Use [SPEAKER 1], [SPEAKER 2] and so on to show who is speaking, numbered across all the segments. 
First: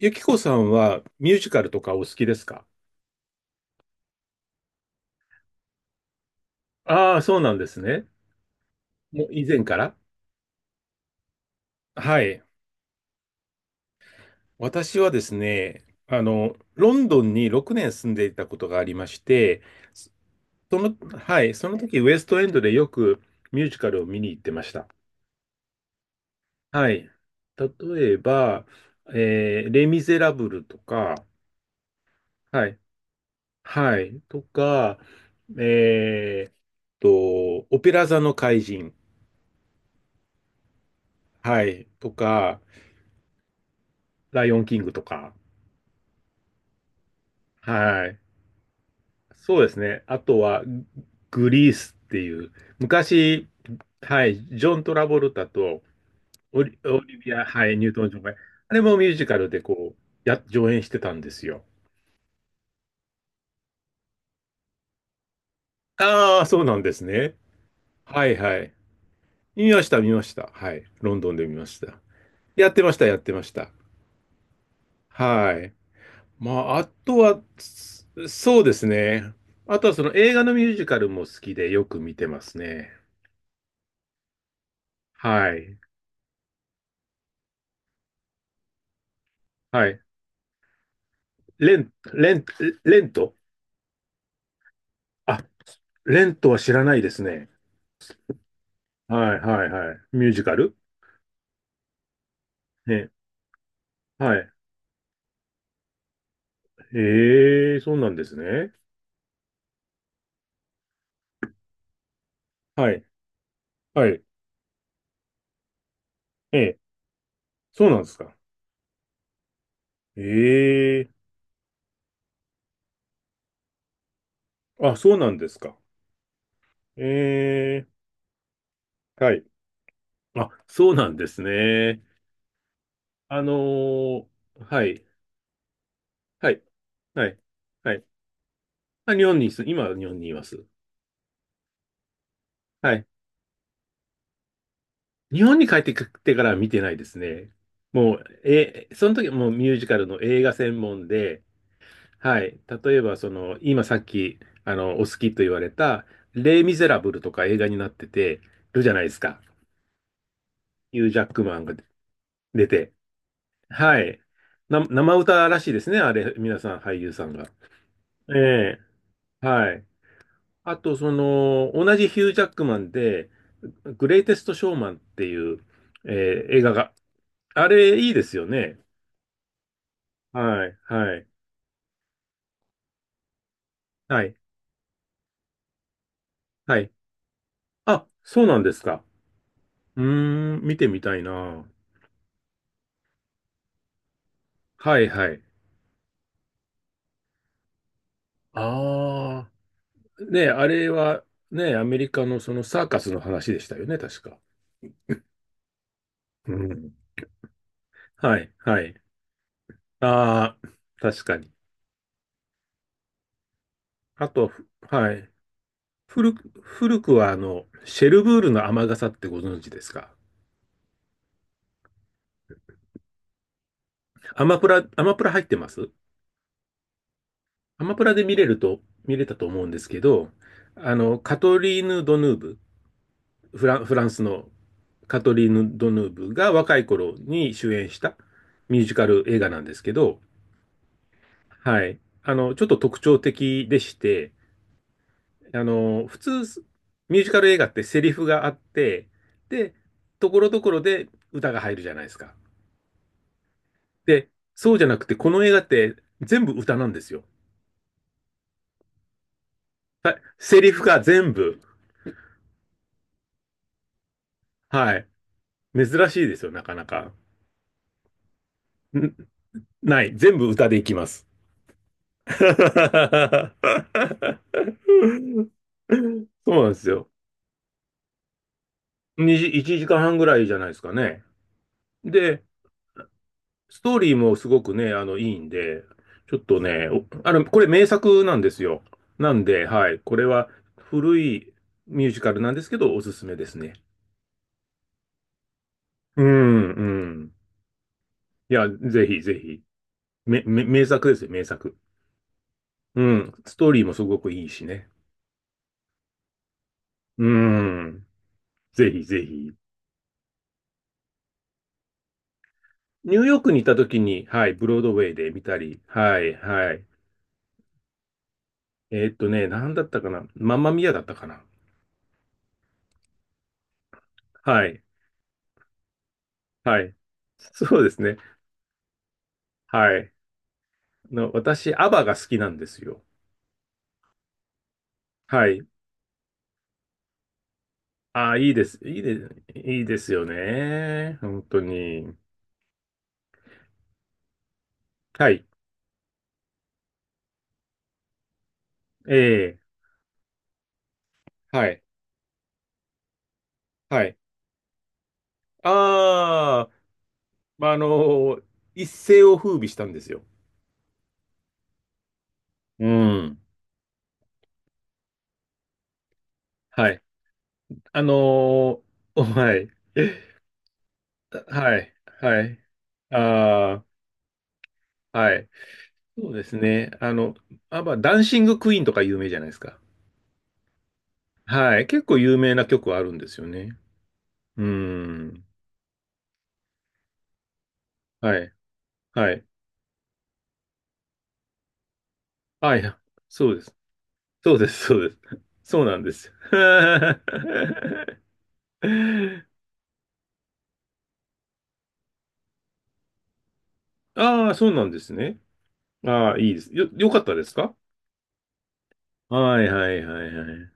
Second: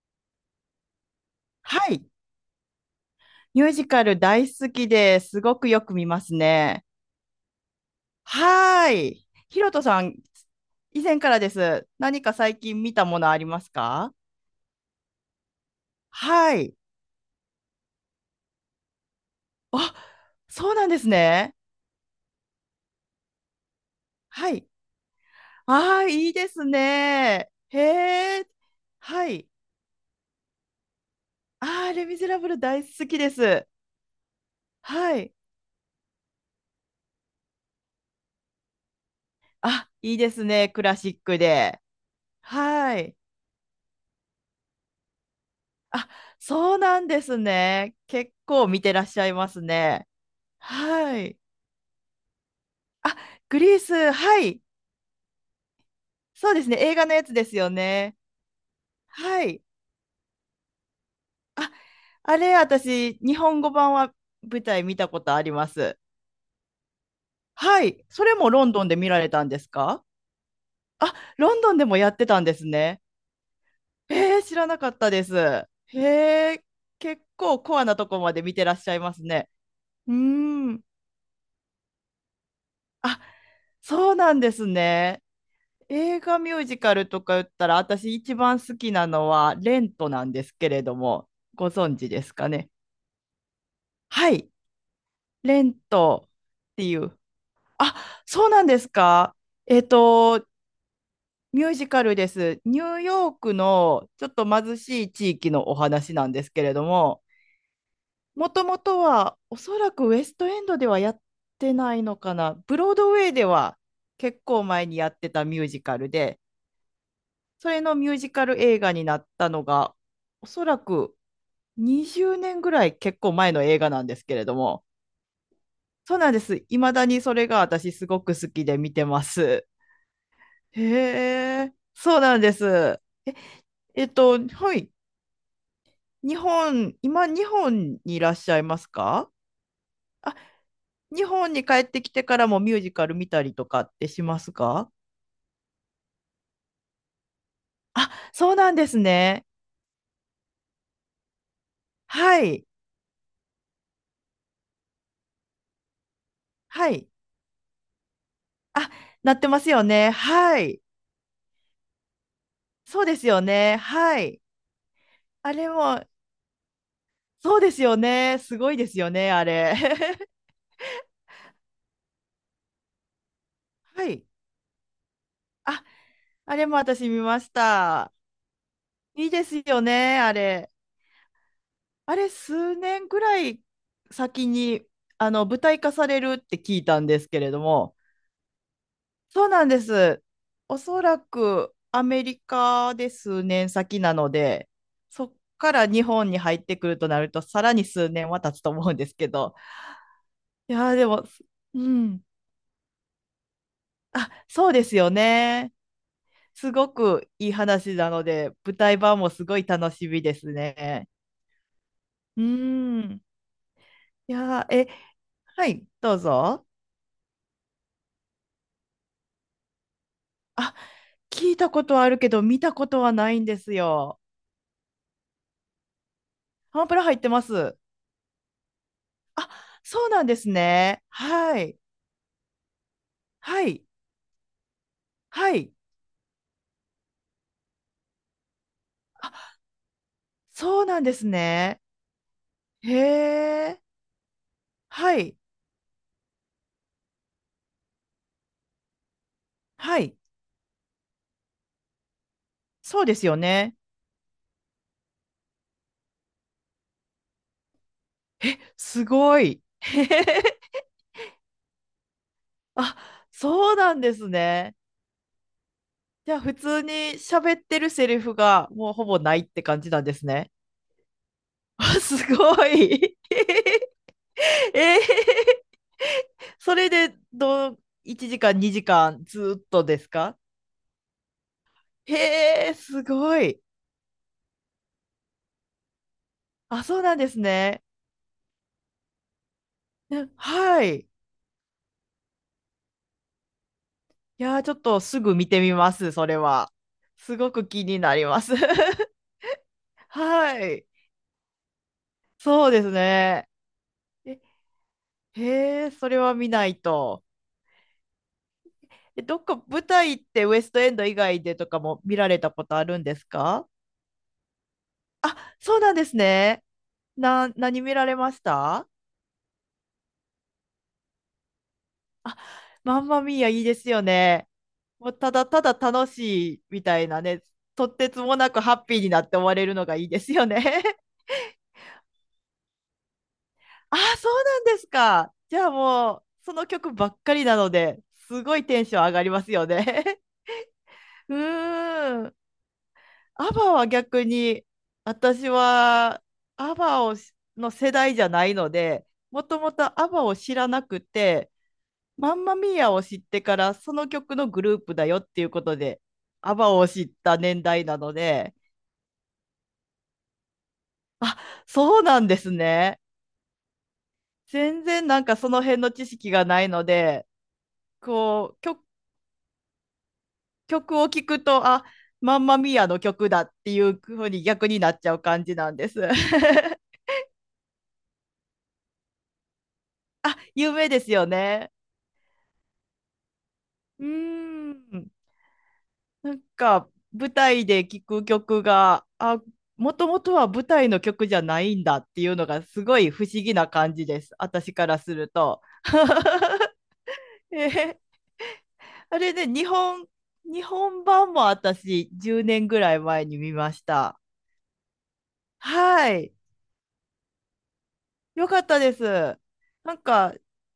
[SPEAKER 1] ゆきこさんはミュージカル
[SPEAKER 2] は
[SPEAKER 1] とかお
[SPEAKER 2] い。
[SPEAKER 1] 好きですか？
[SPEAKER 2] ミュージカル大好きで、すごくよく見ますね。
[SPEAKER 1] ああー、そうなんですね。
[SPEAKER 2] はー
[SPEAKER 1] も
[SPEAKER 2] い。
[SPEAKER 1] う以
[SPEAKER 2] ひ
[SPEAKER 1] 前
[SPEAKER 2] ろ
[SPEAKER 1] か
[SPEAKER 2] と
[SPEAKER 1] ら。
[SPEAKER 2] さん、以前からです。
[SPEAKER 1] は
[SPEAKER 2] 何か
[SPEAKER 1] い。
[SPEAKER 2] 最近見たものありますか？
[SPEAKER 1] 私はですね、
[SPEAKER 2] はい。
[SPEAKER 1] ロンドンに6年住んでいたことがありまして、
[SPEAKER 2] あ、そうなんです
[SPEAKER 1] はい、
[SPEAKER 2] ね。
[SPEAKER 1] その時ウエストエンドでよくミュージカルを見に行っ
[SPEAKER 2] は
[SPEAKER 1] てま
[SPEAKER 2] い。
[SPEAKER 1] した。
[SPEAKER 2] ああ、いいです
[SPEAKER 1] はい。
[SPEAKER 2] ね。へ
[SPEAKER 1] 例え
[SPEAKER 2] え。
[SPEAKER 1] ば、
[SPEAKER 2] はい。
[SPEAKER 1] レ・ミゼラブルとか、
[SPEAKER 2] ああ、レ・ミゼラブル
[SPEAKER 1] はい、
[SPEAKER 2] 大好きです。
[SPEAKER 1] はい、とか、
[SPEAKER 2] はい。
[SPEAKER 1] えーっオペラ座の怪人、
[SPEAKER 2] あ、いいですね。クラシック
[SPEAKER 1] は
[SPEAKER 2] で。
[SPEAKER 1] い、とか、
[SPEAKER 2] はい。
[SPEAKER 1] ライオンキングとか。
[SPEAKER 2] あ、そうなんですね。
[SPEAKER 1] はい。
[SPEAKER 2] 結構見てらっしゃいま
[SPEAKER 1] そう
[SPEAKER 2] す
[SPEAKER 1] ですね。
[SPEAKER 2] ね。
[SPEAKER 1] あとは、グ
[SPEAKER 2] はい。
[SPEAKER 1] グリースっていう、
[SPEAKER 2] あ、
[SPEAKER 1] 昔、
[SPEAKER 2] グリース、
[SPEAKER 1] はい、
[SPEAKER 2] はい。
[SPEAKER 1] ジョン・トラボルタと
[SPEAKER 2] そうですね。映
[SPEAKER 1] オ
[SPEAKER 2] 画の
[SPEAKER 1] リ
[SPEAKER 2] やつ
[SPEAKER 1] ビア、
[SPEAKER 2] です
[SPEAKER 1] は
[SPEAKER 2] よ
[SPEAKER 1] い、ニュートン・ジ
[SPEAKER 2] ね。
[SPEAKER 1] ョンが、あれもミュージカ
[SPEAKER 2] は
[SPEAKER 1] ルで
[SPEAKER 2] い。
[SPEAKER 1] こう、上演してたんですよ。
[SPEAKER 2] あ、あれ、私、日本語版は舞台見たことあります。
[SPEAKER 1] ああ、そうなんですね。
[SPEAKER 2] はい。そ
[SPEAKER 1] は
[SPEAKER 2] れ
[SPEAKER 1] い
[SPEAKER 2] も
[SPEAKER 1] は
[SPEAKER 2] ロン
[SPEAKER 1] い。
[SPEAKER 2] ドンで見られたんです
[SPEAKER 1] 見ました、
[SPEAKER 2] か？
[SPEAKER 1] 見ました。はい。
[SPEAKER 2] あ、
[SPEAKER 1] ロンドンで
[SPEAKER 2] ロ
[SPEAKER 1] 見
[SPEAKER 2] ン
[SPEAKER 1] ま
[SPEAKER 2] ドン
[SPEAKER 1] し
[SPEAKER 2] でも
[SPEAKER 1] た。
[SPEAKER 2] やってたんです
[SPEAKER 1] やってまし
[SPEAKER 2] ね。
[SPEAKER 1] た、やってました。
[SPEAKER 2] えー、知らなかったです。
[SPEAKER 1] はい。
[SPEAKER 2] へ
[SPEAKER 1] ま
[SPEAKER 2] え、
[SPEAKER 1] あ、あと
[SPEAKER 2] 結
[SPEAKER 1] は、
[SPEAKER 2] 構コアなとこ
[SPEAKER 1] そ
[SPEAKER 2] まで見
[SPEAKER 1] そう
[SPEAKER 2] てら
[SPEAKER 1] で
[SPEAKER 2] っ
[SPEAKER 1] す
[SPEAKER 2] しゃいます
[SPEAKER 1] ね。
[SPEAKER 2] ね。
[SPEAKER 1] あとはそ
[SPEAKER 2] う
[SPEAKER 1] の
[SPEAKER 2] ー
[SPEAKER 1] 映画のミュー
[SPEAKER 2] ん。
[SPEAKER 1] ジカルも好きでよく見てますね。
[SPEAKER 2] あ、そうなんですね。
[SPEAKER 1] はい。
[SPEAKER 2] 映画ミュージカルとか言ったら、私一番好きなのはレ
[SPEAKER 1] は
[SPEAKER 2] ン
[SPEAKER 1] い。
[SPEAKER 2] トなんですけれども、ご
[SPEAKER 1] レン、
[SPEAKER 2] 存知で
[SPEAKER 1] レ
[SPEAKER 2] す
[SPEAKER 1] ン、
[SPEAKER 2] かね。
[SPEAKER 1] レント。
[SPEAKER 2] はい、
[SPEAKER 1] あ、
[SPEAKER 2] レン
[SPEAKER 1] レ
[SPEAKER 2] ト
[SPEAKER 1] ントは知
[SPEAKER 2] っ
[SPEAKER 1] ら
[SPEAKER 2] て
[SPEAKER 1] な
[SPEAKER 2] い
[SPEAKER 1] いで
[SPEAKER 2] う。
[SPEAKER 1] すね。
[SPEAKER 2] あ、そうなんですか。
[SPEAKER 1] はい、はい、
[SPEAKER 2] えっ
[SPEAKER 1] はい。ミュージ
[SPEAKER 2] と、
[SPEAKER 1] カル
[SPEAKER 2] ミュージカルです。ニュー
[SPEAKER 1] ね。
[SPEAKER 2] ヨークのちょっ
[SPEAKER 1] は
[SPEAKER 2] と
[SPEAKER 1] い。
[SPEAKER 2] 貧しい地域のお話なんですけれども、
[SPEAKER 1] ええ、そうなんです
[SPEAKER 2] もと
[SPEAKER 1] ね。
[SPEAKER 2] もとはおそらくウエストエンドではやってないのかな。ブ
[SPEAKER 1] は
[SPEAKER 2] ロー
[SPEAKER 1] い、
[SPEAKER 2] ドウェイでは
[SPEAKER 1] はい。
[SPEAKER 2] 結構前にやってたミュージカルで、
[SPEAKER 1] ええ、
[SPEAKER 2] それ
[SPEAKER 1] そう
[SPEAKER 2] の
[SPEAKER 1] なんで
[SPEAKER 2] ミュー
[SPEAKER 1] す
[SPEAKER 2] ジ
[SPEAKER 1] か。
[SPEAKER 2] カル映画になったのが、
[SPEAKER 1] え
[SPEAKER 2] おそら
[SPEAKER 1] え、
[SPEAKER 2] く20年ぐらい結構前の映画なんですけれども、
[SPEAKER 1] あ、そうなんですか。
[SPEAKER 2] そうなんです。いまだにそれが
[SPEAKER 1] ええ、
[SPEAKER 2] 私すごく好きで見てま
[SPEAKER 1] はい。
[SPEAKER 2] す。
[SPEAKER 1] あ、そうなんです
[SPEAKER 2] へえ、
[SPEAKER 1] ね。
[SPEAKER 2] そうなんです。え、
[SPEAKER 1] あのー
[SPEAKER 2] は
[SPEAKER 1] は
[SPEAKER 2] い。
[SPEAKER 1] い、
[SPEAKER 2] 日
[SPEAKER 1] はい、
[SPEAKER 2] 本、
[SPEAKER 1] は
[SPEAKER 2] 今、
[SPEAKER 1] い、
[SPEAKER 2] 日本
[SPEAKER 1] はい。
[SPEAKER 2] にいらっしゃいます
[SPEAKER 1] あ、日
[SPEAKER 2] か？
[SPEAKER 1] 本にいす、今は日本にい
[SPEAKER 2] あ、
[SPEAKER 1] ます。
[SPEAKER 2] 日本に帰ってきてからもミュージ
[SPEAKER 1] は
[SPEAKER 2] カ
[SPEAKER 1] い。
[SPEAKER 2] ル見たりとかってしますか？
[SPEAKER 1] 日本に帰ってきてからは見てないですね。
[SPEAKER 2] あ、
[SPEAKER 1] もう、
[SPEAKER 2] そうなんです
[SPEAKER 1] その時は
[SPEAKER 2] ね。
[SPEAKER 1] もうミュージカルの映画専門で、は
[SPEAKER 2] は
[SPEAKER 1] い。
[SPEAKER 2] い。
[SPEAKER 1] 例えば、今さっき、お好きと言われた、レイ・ミゼ
[SPEAKER 2] は
[SPEAKER 1] ラ
[SPEAKER 2] い。
[SPEAKER 1] ブルとか映画になってて、るじ
[SPEAKER 2] あ、
[SPEAKER 1] ゃないです
[SPEAKER 2] なっ
[SPEAKER 1] か。
[SPEAKER 2] てますよね。はい。
[SPEAKER 1] ヒュー・ジャックマンが出て。
[SPEAKER 2] そうですよね。
[SPEAKER 1] は
[SPEAKER 2] は
[SPEAKER 1] い。
[SPEAKER 2] い。
[SPEAKER 1] 生歌
[SPEAKER 2] あ
[SPEAKER 1] らし
[SPEAKER 2] れ
[SPEAKER 1] いですね、
[SPEAKER 2] も、
[SPEAKER 1] あれ、皆さん、俳優さんが。
[SPEAKER 2] そうですよね。すごい
[SPEAKER 1] え
[SPEAKER 2] ですよね、あ
[SPEAKER 1] え、は
[SPEAKER 2] れ。
[SPEAKER 1] い。あと、同じヒュー・ジャックマンで、
[SPEAKER 2] は
[SPEAKER 1] グレイ
[SPEAKER 2] い。
[SPEAKER 1] テスト・ショーマンっていう、
[SPEAKER 2] あ、あ
[SPEAKER 1] 映
[SPEAKER 2] れ
[SPEAKER 1] 画
[SPEAKER 2] も
[SPEAKER 1] が、
[SPEAKER 2] 私見まし
[SPEAKER 1] あれ、い
[SPEAKER 2] た。
[SPEAKER 1] いですよね。
[SPEAKER 2] いいですよね、あ
[SPEAKER 1] は
[SPEAKER 2] れ。
[SPEAKER 1] い、はい、
[SPEAKER 2] あれ、数年ぐらい
[SPEAKER 1] はい、
[SPEAKER 2] 先に、舞台化されるって聞
[SPEAKER 1] は
[SPEAKER 2] い
[SPEAKER 1] い。
[SPEAKER 2] たんですけれども、
[SPEAKER 1] あ、そうなんですか。
[SPEAKER 2] そうなんで
[SPEAKER 1] うー
[SPEAKER 2] す。
[SPEAKER 1] ん、見
[SPEAKER 2] お
[SPEAKER 1] てみ
[SPEAKER 2] そ
[SPEAKER 1] た
[SPEAKER 2] ら
[SPEAKER 1] いな。
[SPEAKER 2] くアメリカで数年先なので、
[SPEAKER 1] はい、
[SPEAKER 2] そ
[SPEAKER 1] は
[SPEAKER 2] っ
[SPEAKER 1] い。
[SPEAKER 2] から日本に入ってくるとなると、さらに数年は経つと思うんですけ
[SPEAKER 1] あ
[SPEAKER 2] ど、
[SPEAKER 1] あ、ねえ、あ
[SPEAKER 2] い
[SPEAKER 1] れ
[SPEAKER 2] やー、で
[SPEAKER 1] は、
[SPEAKER 2] も、
[SPEAKER 1] ねえ、
[SPEAKER 2] う
[SPEAKER 1] アメリ
[SPEAKER 2] ん。
[SPEAKER 1] カのそのサーカスの話でしたよね、確
[SPEAKER 2] あ、
[SPEAKER 1] か。
[SPEAKER 2] そうですよね。
[SPEAKER 1] う
[SPEAKER 2] すご
[SPEAKER 1] ん。
[SPEAKER 2] くいい話なの
[SPEAKER 1] は
[SPEAKER 2] で、
[SPEAKER 1] い、
[SPEAKER 2] 舞
[SPEAKER 1] は
[SPEAKER 2] 台
[SPEAKER 1] い。
[SPEAKER 2] 版もすごい楽しみです
[SPEAKER 1] ああ、
[SPEAKER 2] ね。
[SPEAKER 1] 確かに。
[SPEAKER 2] うーん。
[SPEAKER 1] あ
[SPEAKER 2] い
[SPEAKER 1] と、
[SPEAKER 2] やー、え、
[SPEAKER 1] はい。
[SPEAKER 2] はい、どうぞ。
[SPEAKER 1] 古くは、シェルブールの雨傘ってご存知ですか？
[SPEAKER 2] あ、聞いたことはあるけど、見たことはないんですよ。
[SPEAKER 1] アマプラ入ってます？
[SPEAKER 2] ハンプラ入ってます。
[SPEAKER 1] アマプラで見れたと
[SPEAKER 2] あ、
[SPEAKER 1] 思うんですけ
[SPEAKER 2] そうなん
[SPEAKER 1] ど、
[SPEAKER 2] ですね。
[SPEAKER 1] カト
[SPEAKER 2] はい、
[SPEAKER 1] リーヌ・ドヌーブ、
[SPEAKER 2] はい、
[SPEAKER 1] フランスのカトリー
[SPEAKER 2] は
[SPEAKER 1] ヌ・
[SPEAKER 2] い。
[SPEAKER 1] ドヌーブが若い頃に主演したミュージカル映画
[SPEAKER 2] あ、
[SPEAKER 1] なんですけど、
[SPEAKER 2] そうなんですね。
[SPEAKER 1] はい。ちょっと
[SPEAKER 2] へ
[SPEAKER 1] 特徴的で
[SPEAKER 2] え、
[SPEAKER 1] して、
[SPEAKER 2] はい、
[SPEAKER 1] 普通、ミュージカル映画ってセリフがあって、で、
[SPEAKER 2] はい。
[SPEAKER 1] ところどころで歌が入るじゃないですか。
[SPEAKER 2] そうですよね。
[SPEAKER 1] で、そうじゃなくて、この映画って全部歌なんですよ。
[SPEAKER 2] すごい。
[SPEAKER 1] はい、 セリフが全部。
[SPEAKER 2] あ、そうなんですね。
[SPEAKER 1] はい。珍しい
[SPEAKER 2] じ
[SPEAKER 1] で
[SPEAKER 2] ゃあ
[SPEAKER 1] すよ、
[SPEAKER 2] 普
[SPEAKER 1] なか
[SPEAKER 2] 通
[SPEAKER 1] な
[SPEAKER 2] に
[SPEAKER 1] か。
[SPEAKER 2] 喋ってるセリフがもうほ
[SPEAKER 1] ん
[SPEAKER 2] ぼないって感じな
[SPEAKER 1] な
[SPEAKER 2] ん
[SPEAKER 1] い。
[SPEAKER 2] です
[SPEAKER 1] 全部
[SPEAKER 2] ね。
[SPEAKER 1] 歌でいきます。
[SPEAKER 2] あす ご
[SPEAKER 1] そ
[SPEAKER 2] い。えー、
[SPEAKER 1] うなんで
[SPEAKER 2] そ
[SPEAKER 1] す
[SPEAKER 2] れ
[SPEAKER 1] よ。
[SPEAKER 2] でどう1時間2時間
[SPEAKER 1] 2
[SPEAKER 2] ず
[SPEAKER 1] じ
[SPEAKER 2] ーっ
[SPEAKER 1] 1
[SPEAKER 2] とで
[SPEAKER 1] 時
[SPEAKER 2] す
[SPEAKER 1] 間半ぐら
[SPEAKER 2] か？
[SPEAKER 1] いじゃないですかね。で、
[SPEAKER 2] へえ、すごい。
[SPEAKER 1] ストーリーもすごくね、いいんで、ちょっと
[SPEAKER 2] あ、
[SPEAKER 1] ね、
[SPEAKER 2] そう
[SPEAKER 1] お
[SPEAKER 2] なんで
[SPEAKER 1] あ
[SPEAKER 2] す
[SPEAKER 1] の、これ
[SPEAKER 2] ね。
[SPEAKER 1] 名作なんですよ。なんで、はい、これ
[SPEAKER 2] え
[SPEAKER 1] は
[SPEAKER 2] はい。い
[SPEAKER 1] 古いミュージカルなんですけど、おすすめですね。
[SPEAKER 2] やー、ちょっとすぐ見てみます、
[SPEAKER 1] う
[SPEAKER 2] それ
[SPEAKER 1] ん、
[SPEAKER 2] は。
[SPEAKER 1] うん。
[SPEAKER 2] すごく気になりま
[SPEAKER 1] い
[SPEAKER 2] す。
[SPEAKER 1] や、ぜひぜひ。
[SPEAKER 2] は
[SPEAKER 1] 名
[SPEAKER 2] い。
[SPEAKER 1] 作ですよ、名作。
[SPEAKER 2] そうです
[SPEAKER 1] うん。
[SPEAKER 2] ね。
[SPEAKER 1] ストーリーもすごく
[SPEAKER 2] え、
[SPEAKER 1] いいしね。
[SPEAKER 2] へえ、それは見ないと。
[SPEAKER 1] うん。ぜひぜ
[SPEAKER 2] で、どっ
[SPEAKER 1] ひ。
[SPEAKER 2] か舞台ってウエストエンド以外でとかも見られたことあるんで
[SPEAKER 1] ニュー
[SPEAKER 2] す
[SPEAKER 1] ヨークに行っ
[SPEAKER 2] か？
[SPEAKER 1] た時に、はい、ブロードウェイで
[SPEAKER 2] あ、
[SPEAKER 1] 見た
[SPEAKER 2] そ
[SPEAKER 1] り、
[SPEAKER 2] うなんです
[SPEAKER 1] はい、
[SPEAKER 2] ね。
[SPEAKER 1] はい。
[SPEAKER 2] な、何見られました？
[SPEAKER 1] なんだったかな。マンマミアだったかな。
[SPEAKER 2] あ、マンマミーアいいですよね。
[SPEAKER 1] はい、
[SPEAKER 2] もうただただ楽しい
[SPEAKER 1] は
[SPEAKER 2] み
[SPEAKER 1] い。
[SPEAKER 2] たいなね、
[SPEAKER 1] そう
[SPEAKER 2] と
[SPEAKER 1] で
[SPEAKER 2] っ
[SPEAKER 1] す
[SPEAKER 2] て
[SPEAKER 1] ね。
[SPEAKER 2] つもなくハッピーになって終われるのが
[SPEAKER 1] は
[SPEAKER 2] いい
[SPEAKER 1] い。
[SPEAKER 2] ですよね。
[SPEAKER 1] 私、アバが好きなんですよ。
[SPEAKER 2] あ、そうなんですか。
[SPEAKER 1] は
[SPEAKER 2] じ
[SPEAKER 1] い。
[SPEAKER 2] ゃあもう、その曲ばっかりなので、
[SPEAKER 1] ああ、
[SPEAKER 2] す
[SPEAKER 1] いい
[SPEAKER 2] ご
[SPEAKER 1] で
[SPEAKER 2] い
[SPEAKER 1] す。
[SPEAKER 2] テンション上がりますよ
[SPEAKER 1] いいです
[SPEAKER 2] ね。
[SPEAKER 1] よね。
[SPEAKER 2] う
[SPEAKER 1] 本当に。
[SPEAKER 2] ーん。アバは逆に、
[SPEAKER 1] はい。
[SPEAKER 2] 私はアバをしの世代じゃないので、も
[SPEAKER 1] ええ、
[SPEAKER 2] ともとアバを知らなくて、
[SPEAKER 1] はい。
[SPEAKER 2] マンマミーアを知ってから、そ
[SPEAKER 1] は
[SPEAKER 2] の
[SPEAKER 1] い。
[SPEAKER 2] 曲のグループだよっていうことで、ア
[SPEAKER 1] ああ、
[SPEAKER 2] バを知った年
[SPEAKER 1] まあ、
[SPEAKER 2] 代なので、
[SPEAKER 1] 一世を風靡したんですよ。
[SPEAKER 2] あ、そうなんです
[SPEAKER 1] う
[SPEAKER 2] ね。
[SPEAKER 1] ん。
[SPEAKER 2] 全然なんかその辺の知識がないの
[SPEAKER 1] はい。
[SPEAKER 2] で、
[SPEAKER 1] あの
[SPEAKER 2] こう、
[SPEAKER 1] ー
[SPEAKER 2] 曲、
[SPEAKER 1] はい。
[SPEAKER 2] 曲を聴くと、
[SPEAKER 1] は
[SPEAKER 2] あ、
[SPEAKER 1] い。
[SPEAKER 2] マ
[SPEAKER 1] は
[SPEAKER 2] ンマ
[SPEAKER 1] い。
[SPEAKER 2] ミーアの曲だっ
[SPEAKER 1] あ
[SPEAKER 2] てい
[SPEAKER 1] あ。
[SPEAKER 2] うふうに逆になっちゃう
[SPEAKER 1] は
[SPEAKER 2] 感
[SPEAKER 1] い。
[SPEAKER 2] じなんです。
[SPEAKER 1] そうですね。あ、まあ、ダンシングクイーンとか有名じゃないですか。
[SPEAKER 2] 有名ですよね。
[SPEAKER 1] はい。結構有名な曲はあるんですよね。
[SPEAKER 2] うー
[SPEAKER 1] うー
[SPEAKER 2] ん。
[SPEAKER 1] ん。
[SPEAKER 2] なんか、舞台で聴く
[SPEAKER 1] はい。
[SPEAKER 2] 曲が、
[SPEAKER 1] は
[SPEAKER 2] あ、
[SPEAKER 1] い。
[SPEAKER 2] もともとは舞台の曲じゃないんだっていうのが
[SPEAKER 1] は
[SPEAKER 2] す
[SPEAKER 1] い。
[SPEAKER 2] ごい不思
[SPEAKER 1] そう
[SPEAKER 2] 議
[SPEAKER 1] で
[SPEAKER 2] な
[SPEAKER 1] す。
[SPEAKER 2] 感じです。
[SPEAKER 1] そうで
[SPEAKER 2] 私
[SPEAKER 1] す。
[SPEAKER 2] か
[SPEAKER 1] そ
[SPEAKER 2] ら
[SPEAKER 1] う
[SPEAKER 2] す
[SPEAKER 1] で
[SPEAKER 2] る
[SPEAKER 1] す。
[SPEAKER 2] と。
[SPEAKER 1] そうなんです。
[SPEAKER 2] えー あれね、日本、日本版も私10年ぐらい前に見ました。
[SPEAKER 1] ああ、そうなんですね。
[SPEAKER 2] は
[SPEAKER 1] あ
[SPEAKER 2] い。
[SPEAKER 1] あ、いいです。よかったですか？
[SPEAKER 2] よかったです。
[SPEAKER 1] はい、は
[SPEAKER 2] なん
[SPEAKER 1] い、はい、
[SPEAKER 2] か、
[SPEAKER 1] はい。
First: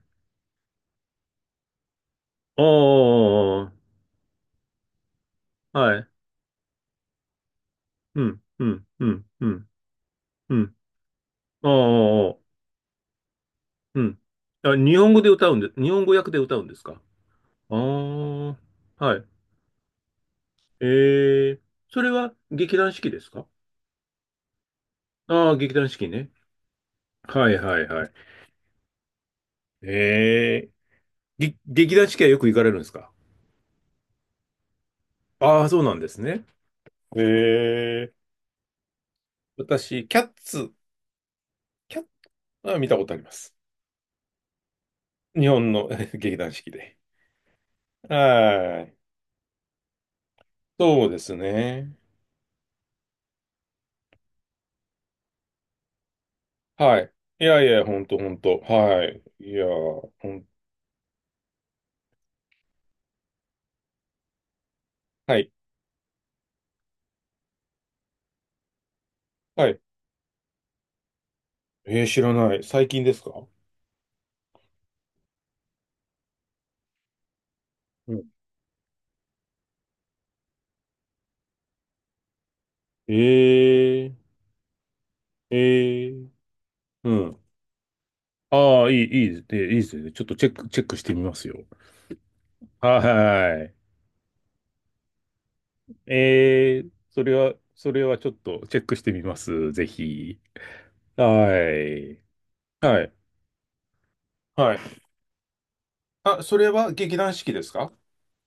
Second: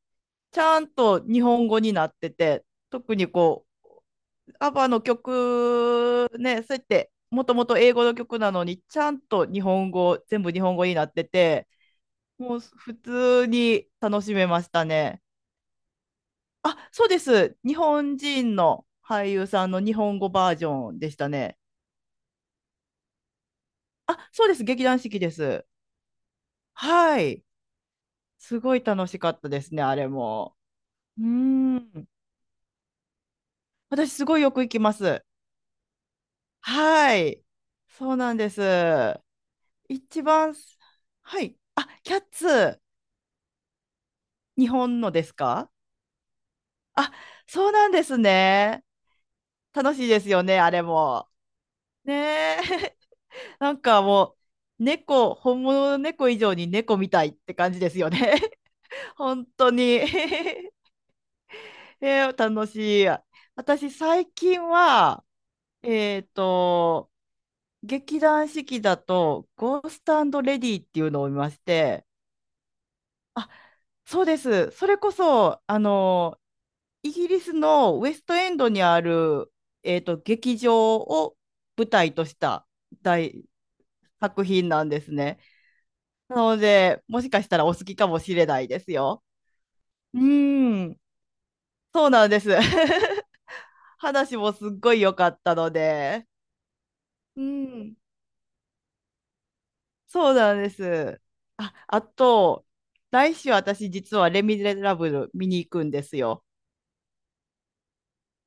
[SPEAKER 2] ちゃんと日本語になって
[SPEAKER 1] あ
[SPEAKER 2] て、特にこ
[SPEAKER 1] あ、
[SPEAKER 2] アバの
[SPEAKER 1] はい。
[SPEAKER 2] 曲ね、そうやってもともと英語の
[SPEAKER 1] う
[SPEAKER 2] 曲
[SPEAKER 1] ん、
[SPEAKER 2] なの
[SPEAKER 1] う
[SPEAKER 2] に、
[SPEAKER 1] ん、
[SPEAKER 2] ち
[SPEAKER 1] う
[SPEAKER 2] ゃん
[SPEAKER 1] ん、
[SPEAKER 2] と
[SPEAKER 1] う
[SPEAKER 2] 日
[SPEAKER 1] ん、
[SPEAKER 2] 本語、全部
[SPEAKER 1] う
[SPEAKER 2] 日
[SPEAKER 1] ん。
[SPEAKER 2] 本語になってて、
[SPEAKER 1] ああ、
[SPEAKER 2] もう普通に
[SPEAKER 1] うん。
[SPEAKER 2] 楽しめまし
[SPEAKER 1] あ、
[SPEAKER 2] た
[SPEAKER 1] 日本
[SPEAKER 2] ね。
[SPEAKER 1] 語で歌うんで、日本語訳で歌うんで
[SPEAKER 2] あ、
[SPEAKER 1] すか？
[SPEAKER 2] そうです。日本
[SPEAKER 1] あ
[SPEAKER 2] 人の
[SPEAKER 1] あ、はい。
[SPEAKER 2] 俳優さんの日本語バージョンでした
[SPEAKER 1] え
[SPEAKER 2] ね。
[SPEAKER 1] え、それは劇団四季ですか？
[SPEAKER 2] あ、そうです。劇団四季で
[SPEAKER 1] ああー、
[SPEAKER 2] す。
[SPEAKER 1] 劇団四季ね。
[SPEAKER 2] はい。
[SPEAKER 1] はいはいはい。
[SPEAKER 2] すごい楽しかったですね、あれも。
[SPEAKER 1] ええ、
[SPEAKER 2] うー
[SPEAKER 1] 劇団
[SPEAKER 2] ん。
[SPEAKER 1] 四季はよく行かれるんですか？
[SPEAKER 2] 私、すごいよく行きます。
[SPEAKER 1] ああー、そうなんですね。
[SPEAKER 2] はい。
[SPEAKER 1] え
[SPEAKER 2] そ
[SPEAKER 1] え、
[SPEAKER 2] うなんです。
[SPEAKER 1] 私、
[SPEAKER 2] 一番、はい。あ、
[SPEAKER 1] キャッ
[SPEAKER 2] キャッ
[SPEAKER 1] ツは
[SPEAKER 2] ツ。
[SPEAKER 1] 見たことあります。
[SPEAKER 2] 日本のです
[SPEAKER 1] 日
[SPEAKER 2] か？
[SPEAKER 1] 本の 劇団四季で。
[SPEAKER 2] あ、そうなんです
[SPEAKER 1] は
[SPEAKER 2] ね。
[SPEAKER 1] い。
[SPEAKER 2] 楽しいですよね、あれ
[SPEAKER 1] そうで
[SPEAKER 2] も。
[SPEAKER 1] すね。
[SPEAKER 2] ねえ。なんかもう、猫、本物の猫以上に猫
[SPEAKER 1] は
[SPEAKER 2] み
[SPEAKER 1] い。
[SPEAKER 2] たいっ
[SPEAKER 1] い
[SPEAKER 2] て
[SPEAKER 1] やい
[SPEAKER 2] 感じ
[SPEAKER 1] や、
[SPEAKER 2] です
[SPEAKER 1] ほん
[SPEAKER 2] よ
[SPEAKER 1] とほん
[SPEAKER 2] ね。
[SPEAKER 1] と。は い。
[SPEAKER 2] 本
[SPEAKER 1] いや、
[SPEAKER 2] 当に。えー楽しい。私、最近は、
[SPEAKER 1] はい。
[SPEAKER 2] えっと、劇団四季だと、
[SPEAKER 1] はい。
[SPEAKER 2] ゴーストレディっていうのを見まし
[SPEAKER 1] え
[SPEAKER 2] て、
[SPEAKER 1] ー、知らない。最近ですか？
[SPEAKER 2] あ、そうです。それこそ、イギリスのウ
[SPEAKER 1] う
[SPEAKER 2] ェ
[SPEAKER 1] ん。
[SPEAKER 2] ストエンドにある、えーと、劇場を舞台とした
[SPEAKER 1] え
[SPEAKER 2] 大
[SPEAKER 1] ー、
[SPEAKER 2] 作品なんですね。
[SPEAKER 1] えー。
[SPEAKER 2] なので、
[SPEAKER 1] う
[SPEAKER 2] もし
[SPEAKER 1] ん。
[SPEAKER 2] かしたらお好きかもしれないで
[SPEAKER 1] ああ、
[SPEAKER 2] すよ。
[SPEAKER 1] いいですね。いいですね。
[SPEAKER 2] う
[SPEAKER 1] ちょっとチェ
[SPEAKER 2] ー
[SPEAKER 1] ック
[SPEAKER 2] ん、
[SPEAKER 1] してみますよ。
[SPEAKER 2] そうなんです。
[SPEAKER 1] は い。
[SPEAKER 2] 話もすっごい良かったので。う
[SPEAKER 1] そ
[SPEAKER 2] ん、
[SPEAKER 1] れはちょっとチェックしてみます。ぜ
[SPEAKER 2] そう
[SPEAKER 1] ひ。
[SPEAKER 2] なんです。
[SPEAKER 1] は
[SPEAKER 2] あ、あ
[SPEAKER 1] い。
[SPEAKER 2] と、
[SPEAKER 1] はい。
[SPEAKER 2] 来週私実はレ・ミ
[SPEAKER 1] は
[SPEAKER 2] ゼ
[SPEAKER 1] い。
[SPEAKER 2] ラブル見に行くんです
[SPEAKER 1] あ、
[SPEAKER 2] よ。
[SPEAKER 1] それは劇団四季ですか？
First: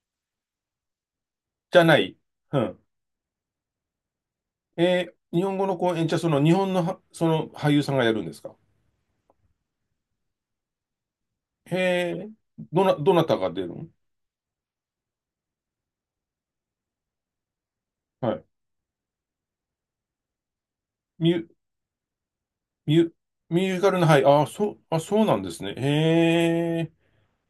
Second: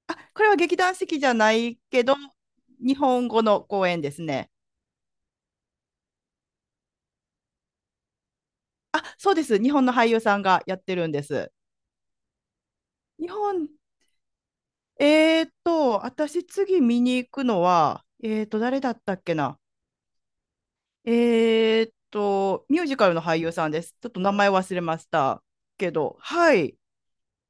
[SPEAKER 2] あ、これは劇団四季じゃな
[SPEAKER 1] じ
[SPEAKER 2] い
[SPEAKER 1] ゃな
[SPEAKER 2] けど、
[SPEAKER 1] い。うん。
[SPEAKER 2] 日本語の公演ですね。
[SPEAKER 1] 日本語の公演、じゃあその日本のは、その俳優さんがやるんですか？
[SPEAKER 2] あ、そうです。日本の俳優さんがやってるんです。
[SPEAKER 1] へえ、どな
[SPEAKER 2] 日
[SPEAKER 1] たが出る
[SPEAKER 2] 本、
[SPEAKER 1] の？
[SPEAKER 2] えーっと、私次見に行くのは、
[SPEAKER 1] は
[SPEAKER 2] えー
[SPEAKER 1] い。
[SPEAKER 2] っと、誰だったっけな。え
[SPEAKER 1] ミュ、
[SPEAKER 2] ーっと、ミュー
[SPEAKER 1] ミ
[SPEAKER 2] ジカ
[SPEAKER 1] ュ、
[SPEAKER 2] ルの俳優
[SPEAKER 1] ミ
[SPEAKER 2] さ
[SPEAKER 1] ュ
[SPEAKER 2] ん
[SPEAKER 1] ージ
[SPEAKER 2] で
[SPEAKER 1] カ
[SPEAKER 2] す。
[SPEAKER 1] ルの、
[SPEAKER 2] ちょっ
[SPEAKER 1] は
[SPEAKER 2] と
[SPEAKER 1] い。
[SPEAKER 2] 名前忘れま
[SPEAKER 1] あ、
[SPEAKER 2] し
[SPEAKER 1] そうなん
[SPEAKER 2] た
[SPEAKER 1] ですね。
[SPEAKER 2] けど、はい、
[SPEAKER 1] へえ。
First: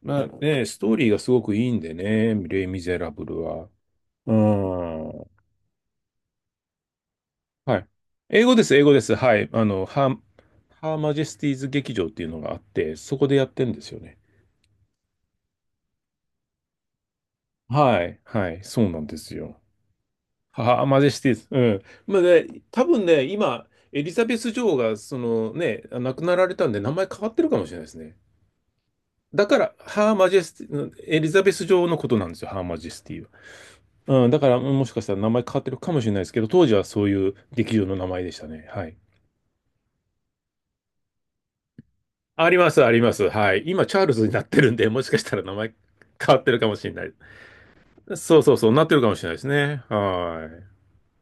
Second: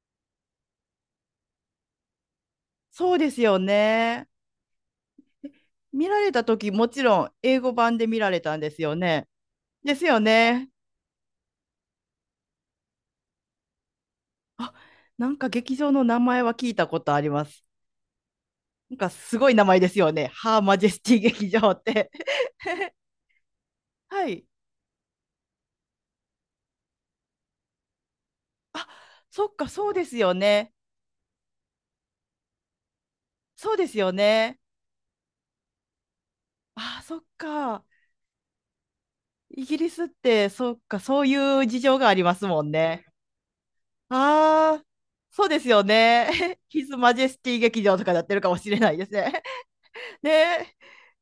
[SPEAKER 1] まあね、ストーリーがすごくいいんでね、レイ・ミゼラ
[SPEAKER 2] そう
[SPEAKER 1] ブ
[SPEAKER 2] で
[SPEAKER 1] ル
[SPEAKER 2] すよ
[SPEAKER 1] は。
[SPEAKER 2] ね。
[SPEAKER 1] うん。
[SPEAKER 2] 見られた時、もちろん英語
[SPEAKER 1] はい。
[SPEAKER 2] 版で見られ
[SPEAKER 1] 英語
[SPEAKER 2] たん
[SPEAKER 1] で
[SPEAKER 2] で
[SPEAKER 1] す、
[SPEAKER 2] す
[SPEAKER 1] 英語
[SPEAKER 2] よ
[SPEAKER 1] です。
[SPEAKER 2] ね。
[SPEAKER 1] はい。
[SPEAKER 2] ですよね。
[SPEAKER 1] ハーマジェスティーズ劇場っていうのがあって、そこでやってんですよね。
[SPEAKER 2] あ、なんか劇場の名前は聞いたことあります。
[SPEAKER 1] はい。はい。そう
[SPEAKER 2] なん
[SPEAKER 1] なん
[SPEAKER 2] か
[SPEAKER 1] です
[SPEAKER 2] すごい
[SPEAKER 1] よ。
[SPEAKER 2] 名前ですよね。ハーマ
[SPEAKER 1] ハー
[SPEAKER 2] ジェ
[SPEAKER 1] マ
[SPEAKER 2] ス
[SPEAKER 1] ジェ
[SPEAKER 2] ティ
[SPEAKER 1] スティーズ。
[SPEAKER 2] 劇
[SPEAKER 1] う
[SPEAKER 2] 場っ
[SPEAKER 1] ん。
[SPEAKER 2] て。
[SPEAKER 1] まあね、多分ね、今、エ リザ
[SPEAKER 2] は
[SPEAKER 1] ベ
[SPEAKER 2] い。
[SPEAKER 1] ス女王が、そのね、亡くなられたんで、名前変わってるかもしれないですね。
[SPEAKER 2] あ、
[SPEAKER 1] だ
[SPEAKER 2] そっ
[SPEAKER 1] か
[SPEAKER 2] か、
[SPEAKER 1] ら、
[SPEAKER 2] そうで
[SPEAKER 1] ハー
[SPEAKER 2] す
[SPEAKER 1] マ
[SPEAKER 2] よ
[SPEAKER 1] ジェステ
[SPEAKER 2] ね。
[SPEAKER 1] ィ、エリザベス女王のことなんですよ、ハーマジェスティ。
[SPEAKER 2] そうですよ
[SPEAKER 1] うん、だから
[SPEAKER 2] ね。
[SPEAKER 1] もしかしたら名前変わってるかもしれないですけど、当時は
[SPEAKER 2] あ、
[SPEAKER 1] そう
[SPEAKER 2] そっ
[SPEAKER 1] いう劇場
[SPEAKER 2] か。
[SPEAKER 1] の名前でしたね。はい。
[SPEAKER 2] イギリスって、そっか、そういう事情があります
[SPEAKER 1] あり
[SPEAKER 2] も
[SPEAKER 1] ま
[SPEAKER 2] ん
[SPEAKER 1] す、あり
[SPEAKER 2] ね。
[SPEAKER 1] ます。はい。今、チャールズになってるん
[SPEAKER 2] ああ、
[SPEAKER 1] で、もしかしたら
[SPEAKER 2] そう
[SPEAKER 1] 名
[SPEAKER 2] です
[SPEAKER 1] 前
[SPEAKER 2] よね。
[SPEAKER 1] 変わってる かもし
[SPEAKER 2] ヒ
[SPEAKER 1] れ
[SPEAKER 2] ズ・
[SPEAKER 1] ない。
[SPEAKER 2] マジェスティ劇場とかやって
[SPEAKER 1] そ
[SPEAKER 2] る
[SPEAKER 1] う
[SPEAKER 2] か
[SPEAKER 1] そう
[SPEAKER 2] も
[SPEAKER 1] そ
[SPEAKER 2] し
[SPEAKER 1] う、
[SPEAKER 2] れ
[SPEAKER 1] なっ
[SPEAKER 2] な
[SPEAKER 1] て
[SPEAKER 2] い
[SPEAKER 1] る
[SPEAKER 2] で
[SPEAKER 1] か
[SPEAKER 2] す
[SPEAKER 1] もしれないで
[SPEAKER 2] ね。
[SPEAKER 1] すね。
[SPEAKER 2] ね
[SPEAKER 1] は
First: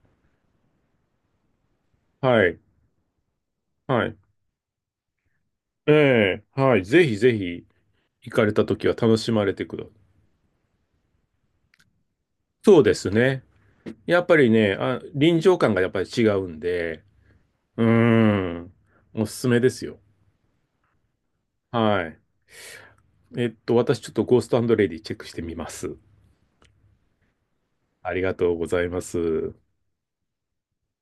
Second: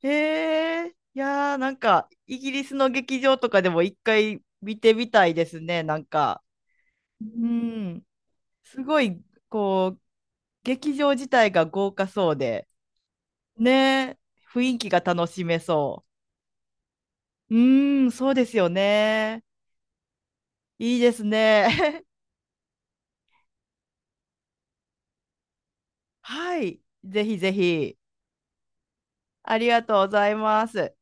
[SPEAKER 2] え。えー、いやー、なんか、
[SPEAKER 1] い。
[SPEAKER 2] イ
[SPEAKER 1] は
[SPEAKER 2] ギ
[SPEAKER 1] い。
[SPEAKER 2] リスの劇場とかでも一
[SPEAKER 1] はい。
[SPEAKER 2] 回見てみたいですね。なん
[SPEAKER 1] え
[SPEAKER 2] か、
[SPEAKER 1] え、はい。ぜひ
[SPEAKER 2] う
[SPEAKER 1] ぜひ、
[SPEAKER 2] ん、
[SPEAKER 1] 行かれた
[SPEAKER 2] す
[SPEAKER 1] 時は
[SPEAKER 2] ご
[SPEAKER 1] 楽
[SPEAKER 2] い、
[SPEAKER 1] しまれてください。
[SPEAKER 2] こう、劇場自体が豪華そうで、
[SPEAKER 1] そうですね。
[SPEAKER 2] ねえ、
[SPEAKER 1] やっぱり
[SPEAKER 2] 雰
[SPEAKER 1] ね、
[SPEAKER 2] 囲気
[SPEAKER 1] あ、
[SPEAKER 2] が楽
[SPEAKER 1] 臨
[SPEAKER 2] し
[SPEAKER 1] 場
[SPEAKER 2] め
[SPEAKER 1] 感がやっぱ
[SPEAKER 2] そ
[SPEAKER 1] り
[SPEAKER 2] う。
[SPEAKER 1] 違うんで、
[SPEAKER 2] う
[SPEAKER 1] うー
[SPEAKER 2] ーん、そうですよ
[SPEAKER 1] ん、おす
[SPEAKER 2] ね。
[SPEAKER 1] すめですよ。
[SPEAKER 2] いいですね。
[SPEAKER 1] はい。私ちょっとゴーストレディチェックしてみます。
[SPEAKER 2] はい。ぜひぜひ。
[SPEAKER 1] ありがとうございます。
[SPEAKER 2] ありがとうございます。